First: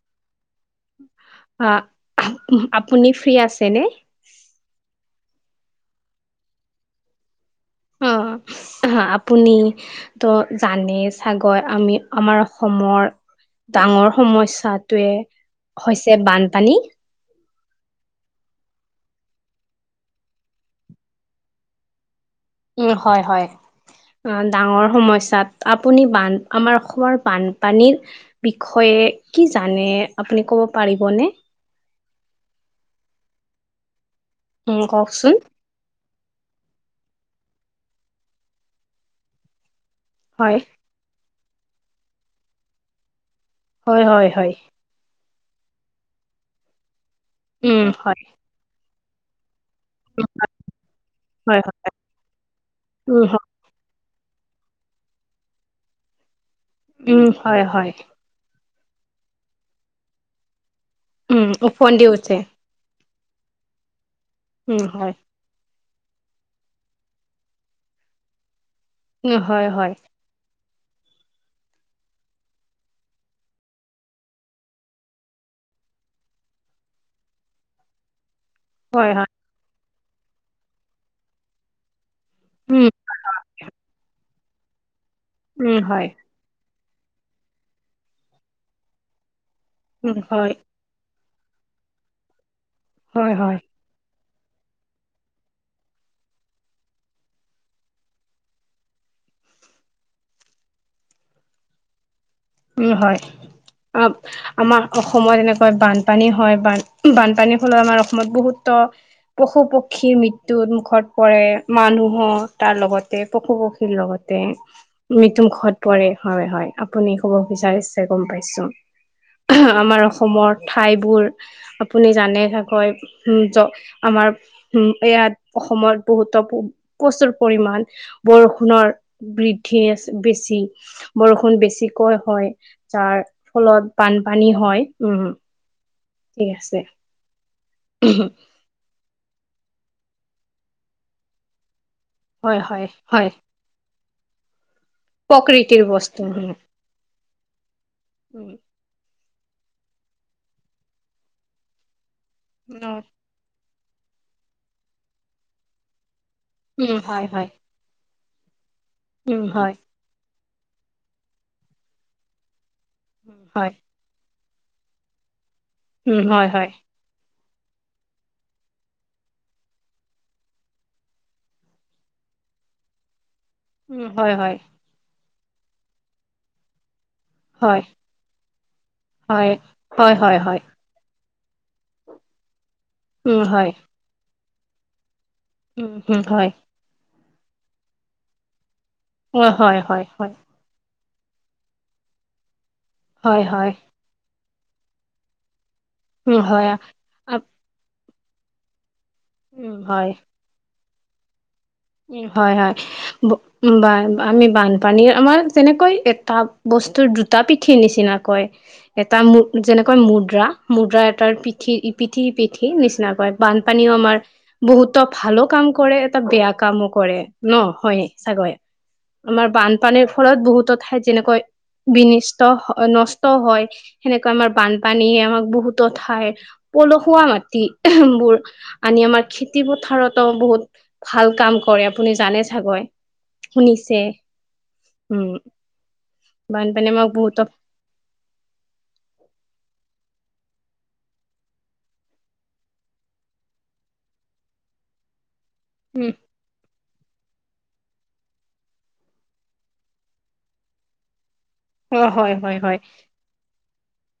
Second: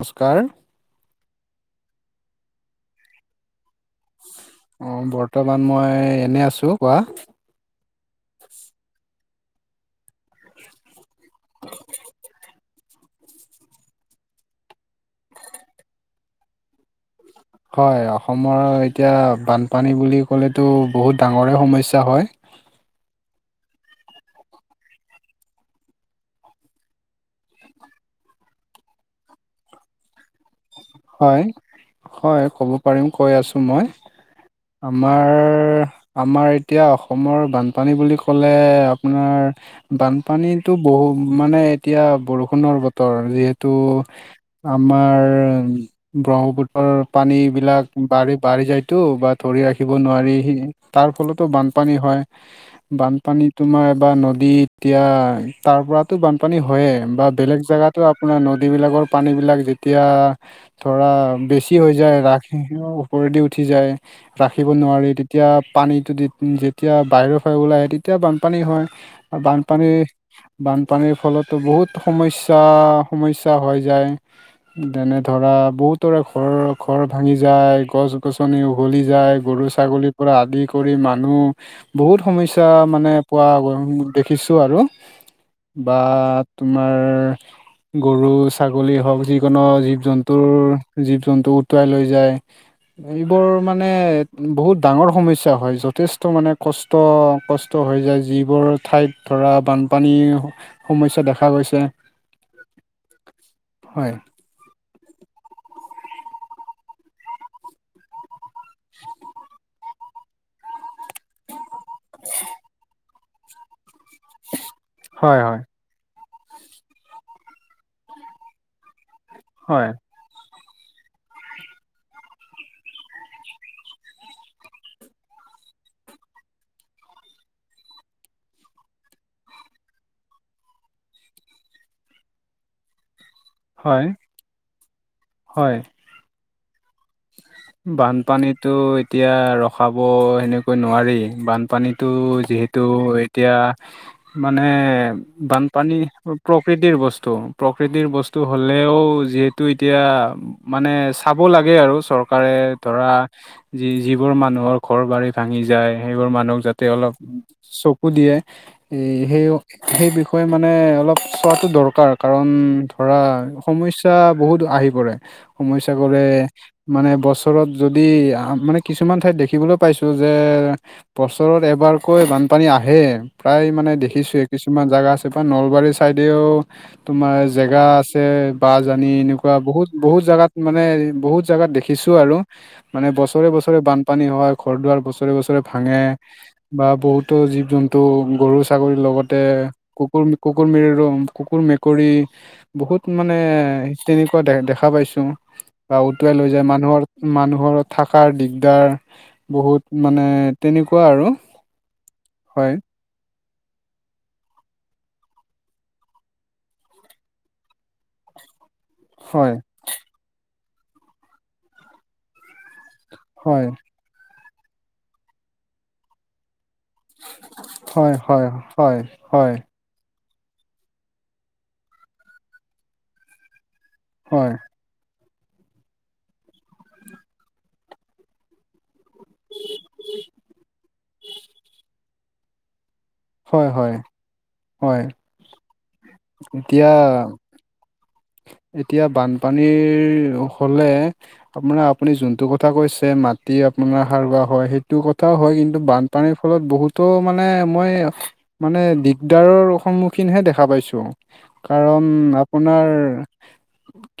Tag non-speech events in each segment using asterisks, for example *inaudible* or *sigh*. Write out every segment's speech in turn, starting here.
নমস্কাৰ। অ আপুনি ফ্ৰী আছেনে। অঁ বৰ্তমান মই এনে আছোঁ কোৱা। অ আপুনি ত জানেই চাগৈ আমি আমাৰ। অসমৰ ডাঙৰ সমস্যাটোৱে হৈছে বানপানী। হয় অসমৰ এতিয়া বানপানী বুলি ক'লেতো বহুত ডাঙৰে সমস্যা হয়। উম হয় হয়। ডাঙৰ সমস্যাত আপুনি বান আমাৰ অসমৰ বানপানীৰ। বিষয়ে কি জানে আপুনি ক'ব? পাৰিবনে? হয় হয় ক'ব পাৰিম কৈ আছো মই। উম আমাৰ। কওকচোন আমাৰ এতিয়া অসমৰ বানপানী বুলি ক'লে আপোনাৰ হয়। বানপানীটো। বহু মানে এতিয়া বৰষুণৰ বতৰ যিহেতু হয় হয় হয়। আম। আমাৰ ব্ৰহ্মপুত্ৰৰ উম পানীবিলাক হয় বাঢ়িত। বাঢ়ি যায়তো বা ধৰি ৰাখি। ৰাখিব নোৱাৰি হি তাৰ ফলতো বানপানী হয়, উম হয় বানপানী তোমাৰ বা নদী এতিয়া তাৰ পৰাটো বানপানী হয় উম বা হয় বেলেগ হয়। জেগাত আপোনাৰ নদীবিলাকৰ পানীবিলাক যেতিয়া ধৰা উম বেছি হৈ ওফন্দি যায়, উঠে ৰাখি ওপৰেদি উঠি যায় ৰাখিব উম নোৱাৰি হয় তে তিয়া পানীটো যেতিয়া বাহিৰৰ পৰা ওলাই আহে, তেতিয়া বানপানী হয় উম আৰু হয় হয় বানপানী বানপানীৰ ফলতো বহুত সমস্যা সমস্যা হৈ যায়। যেনে ধৰা বহুতৰে ঘৰ ঘৰ ভাঙি যায়, গছ গছনি উভলি হয় হয়। যায়, গৰু ছাগলী পৰা আদি কৰি মানুহ বহুত সমস্যা উম, মানে পোৱা দে খিছোঁ আৰু উম, বা হয়, তোমাৰ গৰু ছাগলী হওক যিকোনো জীৱ উম, জ হয়, জীৱ জন্তু উটুৱাই লৈ যায়, হয়, এইবোৰ হয়, মানে মানে বহুত ডাঙৰ সমস্যা হয় যথেষ্ট মানে কষ্ট কষ্ট হৈ যায়, যিবোৰ ঠাইত ধৰা বানপানীৰ সমস্যা দেখা গৈছে। উম হয়, অ হয় আমাৰ অসমত এনেকৈ বানপানী হয়, বানপানীৰ ফলত আমাৰ অসমত বহুতো পশু পক্ষীৰ মৃত্যুৰ মুখত পৰে। মানুহৰ তাৰ লগতে পশু পক্ষীৰ লগতে হয় মৃত্যু হয় মুখত হয় হয়, আপুনি ক'ব বিচাৰিছে গম পাইছো হয় আমাৰ। অসমৰ ঠাইবোৰ আপুনি জানে চাকৈ আমাৰ উম ইয়াত অসমত বহুতো প্ৰচুৰ পৰিমান বৰষুণৰ বৃদ্ধি আছে, বেছি বৰষুণ বেছি কৈ হয় যাৰ ফলত হয় বানপানী হয়, উম। হয়। ঠিক আছে। বানপানীতো এতিয়া ৰখাব সেনেকৈ নোৱাৰি। বানপানীত হেতু হয় যিহেতু হয় হয় এতিয়া মানে প্ৰকৃতিৰ বানপানী বস্তু উম প্ৰকৃ তি বস্তু প্ৰকৃতিৰ বস্তু হ'লে তেওঁ যিহেতু এতিয়া মানে চাব লাগে আৰু চৰকাৰে ধৰা, উম যি যিবোৰ মানুহৰ ঘৰ বাৰী ভাঙি যায়, সেইবোৰ মানুহক যাতে উম অলপ হয় হয় চ কু দিয়ে ল, এই সেই উম হয় সেই বিষয়ে মানে অলপ চোৱাটো দৰকাৰ কাৰণ ধৰা হয় সমস্যা বহুত আহি পৰে, উম সমস্যাবোৰে হয় হয় মানে বছৰত যদি মানে কিছুমান ঠাইত দেখিবলৈ পাইছোঁ যে, বছৰত এবাৰকৈ বানপানী আহেই। প্ৰায় মানে উম হয় দেখিছোয়ে, হয় কিছুমান জাগা আছে প্ৰায় নলবাৰী চাইডেও তোমাৰ জেগা হয় আছে, বাছ আনি এনেকুৱা হয় বহুত হয় বহুত হয় জেগাত হয় মানে বহুত জেগাত দেখিছোঁ আৰু। মানে উম বছৰে হয় বছৰে বানপানী হয়, ঘৰ দুৱাৰ বছৰে বছৰে উম ভাঙে। হয় বা বহুতো জীৱ জন্তু গৰু ছাগলীৰ লগতে হয় হয় হয় হয় কুকুৰ মে কুৰি মিৰেম কুকুৰ মেকুৰী বহুত মানে হয় হয় তেনেকুৱা দে দেখা পাইছো, বা উটুৱাই উম লৈ যায় হয় আ- মান হৰ আপ- মানুহৰ থাকাৰ দিগদাৰ উম বহুত হয় মানে তেনেকুৱা আৰু। উম হয় হয়। বা আমি বানপানীৰ আমাৰ তেনেকৈ এটা বস্তুৰ দুটা পিঠিৰ নিচিনা কয়। এটা মু হয় যেনেকৈ মুদ্ৰা, মুদ্ৰা এটাৰ পিঠি পিঠি পিঠি উঠি নিচিনা কৰে হয় বানপানীও আমাৰ বহুতো ভালো কাম কৰে, এটা বেয়া কামো কৰে ন, হয় চাগয়, আমাৰ বান পানীৰ ফলত বহুতো ঠাইত যেনেকৈ বিনষ্ট হয় নষ্ট হয় সেনেকৈ আমাৰ হয় বান পানী আমাক বহুতত হয়, পলসুৱা মাটি বোৰ আনি আমাৰ খেতি পথাৰতো বহুত ভাল কাম কৰে আপুনি জানে চাগৈ। হয় হয় শুনিছে, হয় উম। *unintelligible* এতিয়া বানপানীয়ে আমাক বহতক এতিয়া বানপানীৰ হ'লে আপোনাৰ আপুনি যোনটো কথা কৈছে মাটি আপোনাৰ সাৰুৱা হয় সেইটো কথাও হয় কিন্তু *unintelligible* উম বানপানী ফলত বহুতো মানে মই মানে দিগদাৰৰ সন্মুখীনহে দেখা পাইছোঁ। অ কাৰণ হয় হয় হয় আপোনাৰ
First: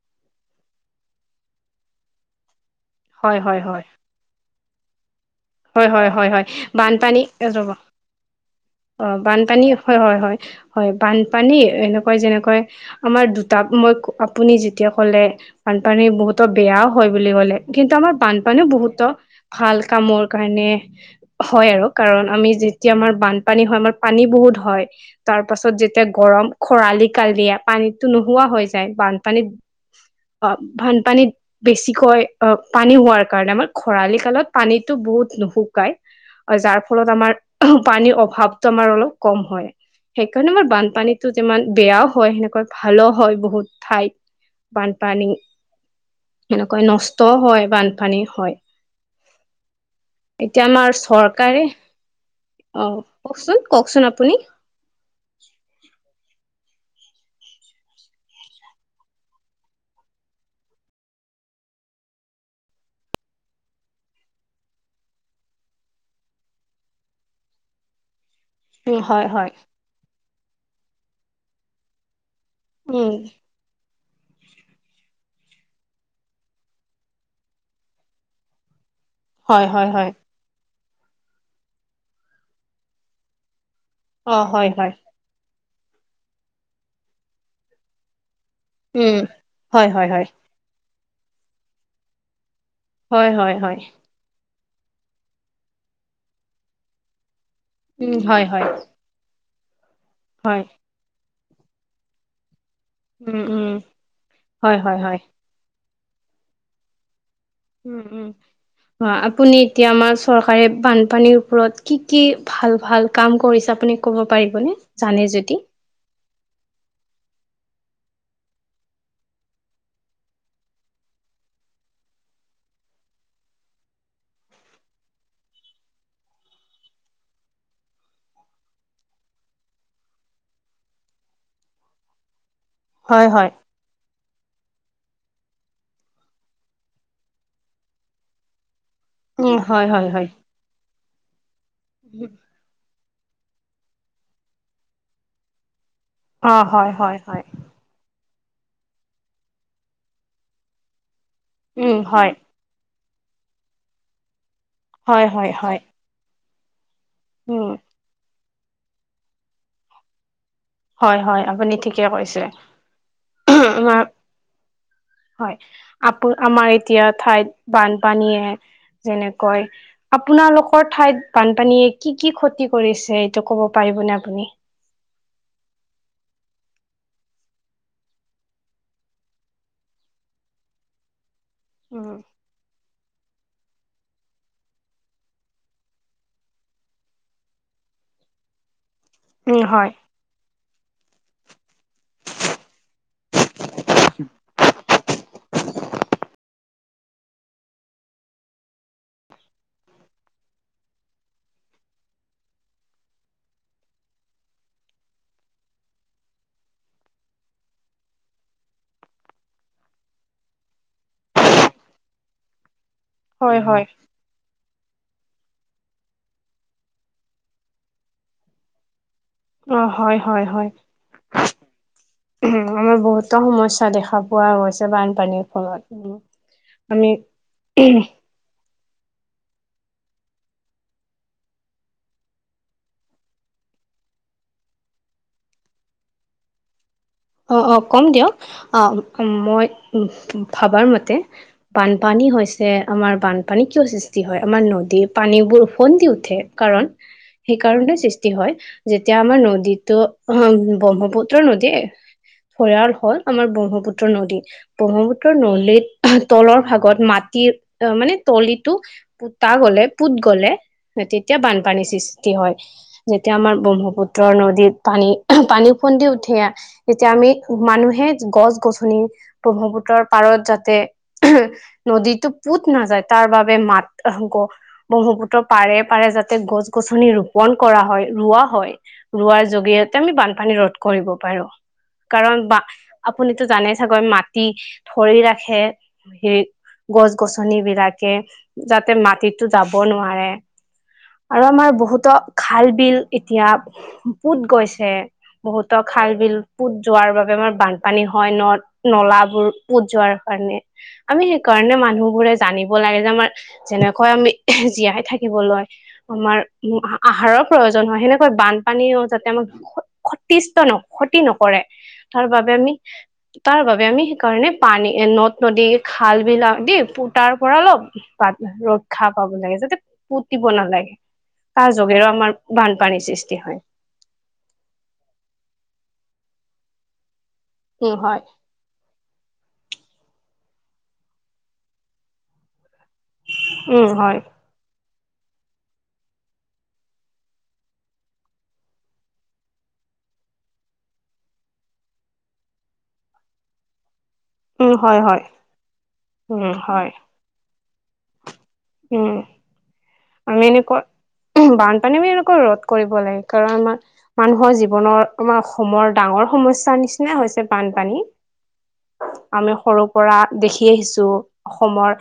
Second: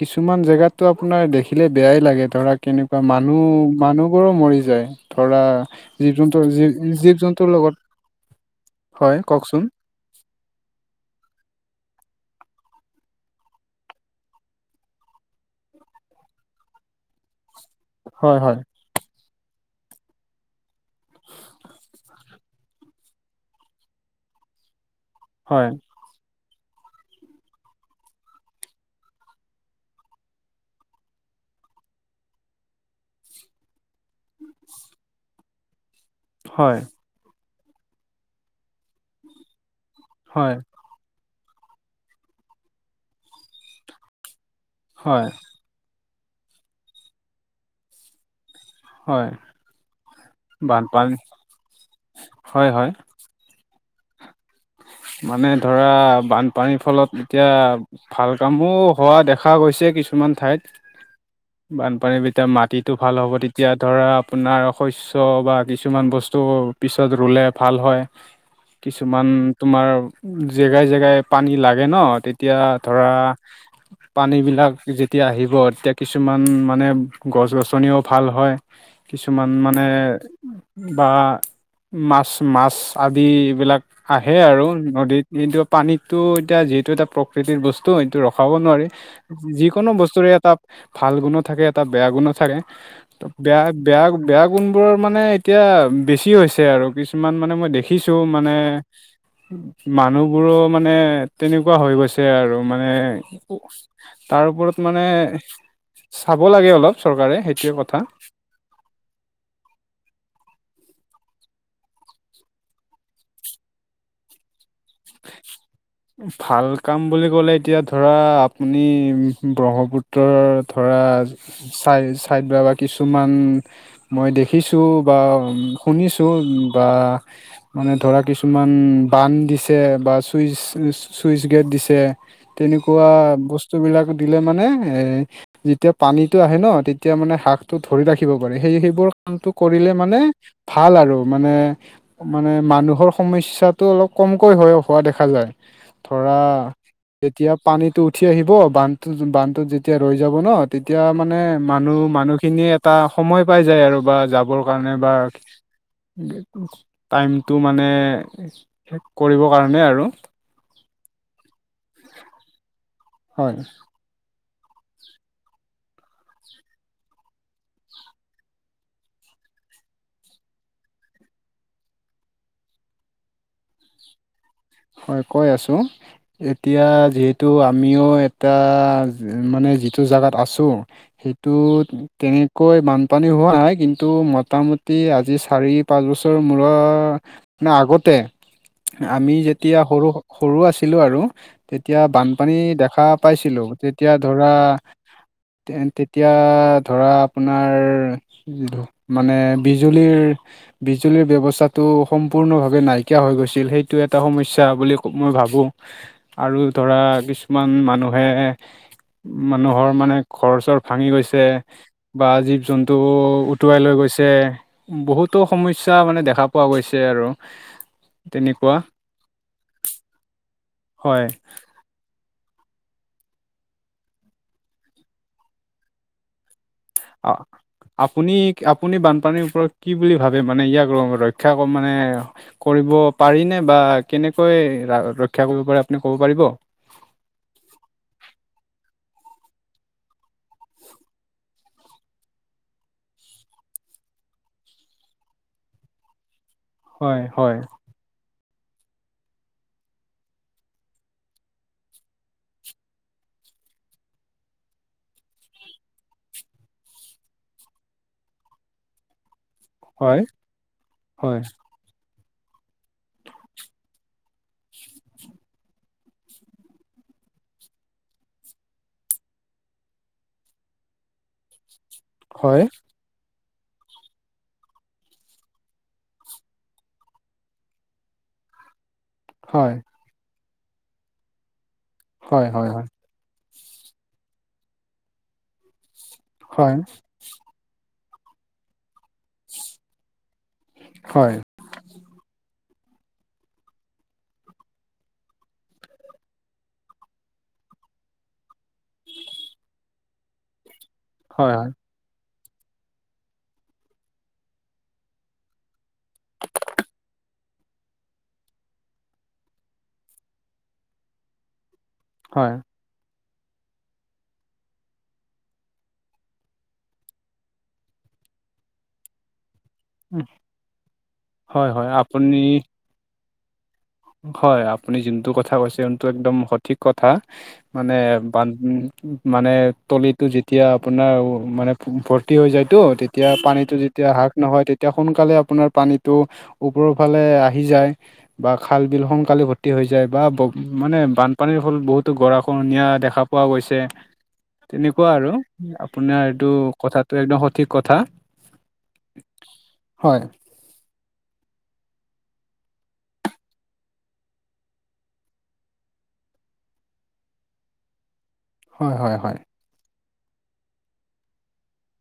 কিছুমান জেগাততো আপোনাৰ দেখিলে বেয়াই লাগে ধৰা কেনেকুৱা হয় হয় হয় মানুহ-মানুহবোৰো মৰি যায়, ধৰা হয় হয় জীৱ হয় জন্তু হয়, জীৱ জীৱ বানপানী *unintelligible* জন্তুৰ লগত হয় অ', কওকচোন বানপানী হয় হয় হয়। হয় বানপানী এনেকুৱা যেনেকৈ আমাৰ দুটা মই আপুনি যেতিয়া কলে, বানপানী বহুতো বেয়াও হয় বুলি ক'লে কিন্তু আমাৰ হয় হয় বানপানীও বহুতো ভাল কামৰ কাৰণে হয় আৰু, কাৰণ আমি যেতিয়া আমাৰ বানপানী হয় আমাৰ পানী বহুত হয় তাৰ হয় পাছত যেতিয়া গৰম, খৰালি কাল দিয়ে, পানীতো নোহোৱা হৈ যায় বানপানীত অ', বানপানীত বেছিকৈ অ', পানী হোৱাৰ কাৰণে আমাৰ খৰালি কালত পানীত টো বহুত নুশুকাই যাৰ হয় ফলত আমাৰ পানীৰ অভাৱতো আমাৰ অলপ কম হয়, সেইকাৰণে হয় আমাৰ বানপানীত টো যিমান বেয়াও হয়, সেনেকৈ ভালো হয় বহুত ঠাইত বানপানী। হয় সেনেকৈ নষ্টও হয় বানপানী হয়। হয়। এতিয়া আমাৰ বানপানী চৰকাৰে হয় অ, হয় কওকচোন, কওকচোন আপুনি মানে ধৰা বানপানীৰ ফলত এতিয়া ভাল কামো হোৱা দেখা গৈছে কিছুমান ঠাইত। *inaudible* বানপানীৰ ভিতৰত মাটিটো ভাল হ'ব, তেতিয়া ধৰা আপোনাৰ শস্য বা কিছুমান বস্তু পিছত ৰুলে ভাল হয়। *unintelligible* কিছুমান হয় তোমাৰ জেগাই জেগাই পানী লাগে ন তেতিয়া ধৰা *inaudible* পানীবিলাক যেতিয়া আহিব তেতিয়া কিছুমান মানে গছ গছনিও ভাল হয়। কিছুমান হয় মানে হয় হয় বা মাছ-মাছ আদিবিলাক অ আহে আৰু হয় হয় নদীত কিন্তু পানীটো এতিয়া যিহেতু এটা প্ৰকৃতিৰ বস্তু সেইটো ৰখাব নোৱাৰি। উম হয় যিকোনো হয় হয় বস্তুৰে এটা ভাল গুণো থাকে, এটা বেয়া গুণো থাকে। ত হয় হয় হয় বেয়া-বেয়া বেয়া গুণবোৰৰ মানে এতিয়া বেছি হৈছে আৰু কিছুমান মানে মই উম দেখিছোঁ হয় মানে হয় মানুহবোৰো হয় মানে তেনেকুৱা হৈ গৈছে আৰু। মানে উম উম তাৰ ওপৰত হয় হয় মানে, হয় চাব লাগে অলপ চৰকাৰে। সেইটোৱে কথা উম, উম। হয় আপুনি এতিয়া আমাৰ চৰকাৰে বানপানীৰ ওপৰত কি কি, ভাল ভাল কাম কৰিছে আপুনি ক'ব পাৰিবনে জানে যদি! ভাল কাম বুলি ক'লে এতিয়া ধৰা আপুনি ব্ৰহ্মপুত ব্ৰহ্মপুত্ৰৰ ধৰা চাই চাইড বা বা কিছুমান মই দেখিছোঁ বা শুনিছোঁ বা মানে ধৰা কিছুমান বান্ধ দিছে। এ বা চুইচ চুইচ গেট দিছে। তেনেকুৱা হয়, হয়। বস্তু বস্তু বিলাক দিলে মানে এ যেতিয়া পানীতো আহে ন, তেতিয়া মানে শাকটো ধৰি ৰাখিব পাৰে। সেই সেইবোৰক কামতো উম, হয়, কৰিলে হয়, মানে হয়। ভাল আৰু মানে-মানে মানুহৰ সমস্যাটো অলপ কম কৈ হোৱা দেখা যায়। ধৰা অ', হয়, হয়, হয়, যেতিয়া পানীতো উঠি আহিব বান্ধটো বান্ধটোত যেতিয়া ৰৈ যাব ন তেতিয়া মানে উম, মানুহ হয়, মানুহখিনিয়ে এটা সময় পাই যায় আৰু বা যাবৰ কাৰণে বা হয়, হয়, হয়। টাইমটো উম, মানে শেষ কৰিবৰ কাৰণে আৰু। হয়-হয় আপুনি ঠিকে কৈছে। হয় হয়, আপোন আমাৰ এতিয়া ঠাইত বানপানীয়ে যেনেকৈ আপোনালোকৰ ঠাইত বানপানীয়ে কি কি ক্ষতি কৰিছে এইটো ক'ব পাৰিবনে আপুনি? হয় কৈ আছোঁ। এতিয়া যিহেতু আমিও এটা মানে যিটো জেগাত আছোঁ সেইটো উম, তেনে কৈ বানপানী হোৱা নাই। কিন্তু মোটামুটি আজি চাৰি পাঁচ বছৰ মূৰৰ নে আগতে আমি উম, যেতিয়া হয়, সৰু-সৰু আছিলোঁ আৰু তেতিয়া বানপানী দেখা পাইছিলোঁ। তেতিয়া ধৰা তেন তেতিয়া ধৰা আপোনাৰ মানে বিজুলীৰ বিজুলীৰ ব্যৱস্থাটো সম্পূৰ্ণভাৱে নাইকিয় হৈ গৈছিল, সেইটো এটা সমস্যা বুলি মই ভাবোঁ আৰু ধৰা কিছুমান মানুহে মানুহৰ মানে ঘৰ-চৰ ভাঙি গৈছে বা জীৱ-জন্তুবোৰ হয়, উটুৱাই হয়। লৈ গৈছে। যে বহুতো সমস্যা মানে দেখা পোৱা গৈছে আৰু তেনেকুৱা অ, হয়, হয়, হয়। হয়। আমাৰ বহুতো সমস্যা দেখা পোৱা গৈছে বানপানীৰ ফলত। উ *unintelligible* অ, আপুনি আপুনি বানপানীৰ ওপৰত কি বুলি ভাবে মানে ইয়াক ৰক্ষা ক মানে কৰিব পাৰিনে বা কেনেকৈ ৰা ৰক্ষা কৰিব পাৰে আপুনি ক'ব পাৰিব? অ' অ' কম দিয়ক, অ' মই ভাবাৰ মতে বানপানী হৈছে আমাৰ বানপানী কিয় সৃষ্টি হয় আমাৰ নদী পানীবোৰ ওফন্দি উঠে। কাৰণ হয় হয় সেইকাৰণে সৃষ্টি ষ্টি হয়, যেতিয়া আমাৰ নদীতো অ' ব্ৰহ্মপুত্ৰ নদীয়ে ভয়াল হ'ল আমাৰ ব্ৰহ্মপুত্ৰ নদী। ব্ৰহ্মপুত্ৰৰ নদীৰ তলৰ ভাগত মাটিৰ মানে তলিটো পোতা গ'লে, হয় পুত গ'লে হয় তেতিয়া বানপানীৰ সৃষ্টি হয় যেতিয়া আমাৰ ব্ৰহ্মপুত্ৰৰ নদীত পানী পানী ওফন্দি উঠে যেতিয়া আমি মানুহে গছ গছনি ব্ৰহ্মপুত্ৰৰ পাৰত যাতে নদীতো হয় পোত নাযায়। তাৰ বাবে মাত আহ গ ব্ৰহ্মপুত্ৰ পাৰে পাৰে যাতে গছ গছনি ৰোপন কৰা হয়, ৰোৱা হয়। ৰোৱাৰ হয় জৰিয়তে আমি বানপানী ৰোধ কৰিব পাৰোঁ। কাৰণ হয় বা হয় আপুনিতো জানে চাগৈ মাটি ধৰি ৰাখে। সেই হয় গছ গছনি বিলাকে যাতে মাটিতো যাব নোৱাৰে হয় আৰু আমাৰ বহুতো খাল বিল এতিয়া পুত গৈছে বহুত খাল বিল পোত যোৱাৰ বাবে আমাৰ বানপানী হয় নদ নলাবোৰ পোত যোৱাৰ কাৰণে আমি হয় হয় হয় সেইকাৰণে মানুহবোৰে জানিব লাগে যে আমাৰ যেনেকৈ আমি জীয়াই থাকিবলৈ আমাৰ আহাৰৰ প্ৰয়োজন হয় সেনেকৈ বানপানীও যাতে আমাক ক্ষতিষ্ট ন ক্ষতি নকৰে তাৰ বাবে হয় আমি তাৰ বাবে আমি সেইকাৰণে পানী নদ নদী খাল বিল আদি পোতাৰ পৰা অলপ পাব ৰক্ষা পাব লাগে যাতে উম, পুতিব নালাগে হয় তাৰ হয় যোগেৰেও আমাৰ আপুনি বান পানীৰ সৃষ্টি হয় হয় আপুনি যোনটো কথা কৈছে সোনটো একদম সঠিক কথা মানে উম, হয়। বান উম মানে তলিটো যেতিয়া আপোনাৰ মানে ভৰ্তি হৈ যায়তো। তেতিয়া পানীতো উম, যেতিয়া হয়। শাক নহয় তেতিয়া সোনকালে আপোনাৰ পানীটো ওপৰৰ ফালে আহি যায়। বা খাল বিল সোনকালে ভৰ্তি হৈ যায় বা ব মানে বানপানীৰ হ'ল বহুতো গৰাক্ষহণিয়া দেখা পোৱা গৈছে। *unintelligible* তেনেকোৱা হয়। আৰু আপোনাৰ এইটো উম, হয়। কথাটো একদম সঠিক কথা। উম হয় এনেকোৱা বানপানী আমি এনেকোৱা ৰোধ কৰিব লাগে কাৰণ আমাৰ মানুহৰ জীৱনৰ আমাৰ অসমৰ ডাঙৰ সমস্যাৰ নিচিনা হৈছে বানপানী। হয় হয় হয় আমি সৰু পৰা দেখি আহিছো অসমৰ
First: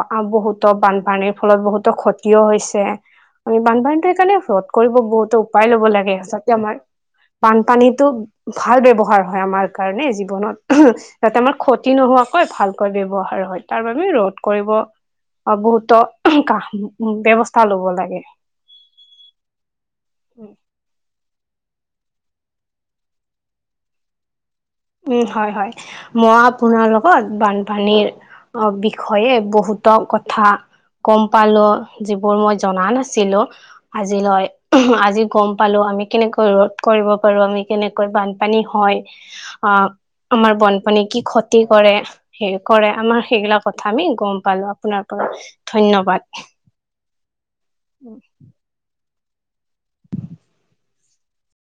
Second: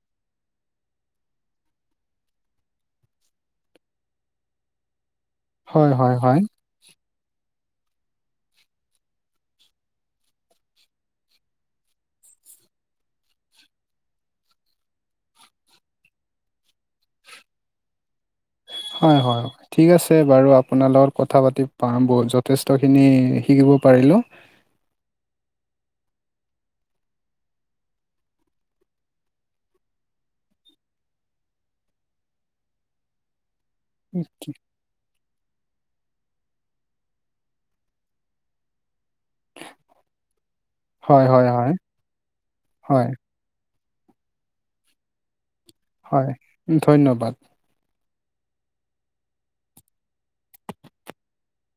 বা বহুতো বানপানীৰ ফলত বহুতো ক্ষতি হৈছে আমি বানপানীতো সেইকাৰণে ৰোধ কৰিব বহুতো পাই ল'ব হয় হয় লাগে হয় সঁচাকে আমাৰ বানপানীটো ভাল ব্যৱহাৰ হয় আমাৰ কাৰণে জীৱনত যাতে আমাৰ ক্ষতি নোহোৱাকৈ ভালকৈ ব্যৱহাৰ হয় তাৰ বাবে ৰোধ কৰিব অ বহুত কা ব্যৱস্থা লব লাগে। হয় হয়। ঠিক আছে বাৰু আপোনাৰ লগত কথা পাতি পা যথেষ্টখিনি শিকিব পাৰিলোঁ। উম হয় হয়। মই আপোনাৰ লগত বানপানীৰ অ বিষয়ে বহুতো কথা গম পালো যিবোৰ মই জনা নাছিলো আজিলৈ। আজি গম পালো আমি কেনেকৈ ৰোধ কৰিব পাৰো, আমি কেনেকৈ বানপানী হয়। অ' আমাৰ বনপানী কি হয় হয় ক্ষতি হয় কৰে, হে কৰে হয় আমাৰ সেইবিলাক কথা আমি গম পালো আপোনাৰ পৰা, ধন্যবাদ। হয় ধন্যবাদ। উম।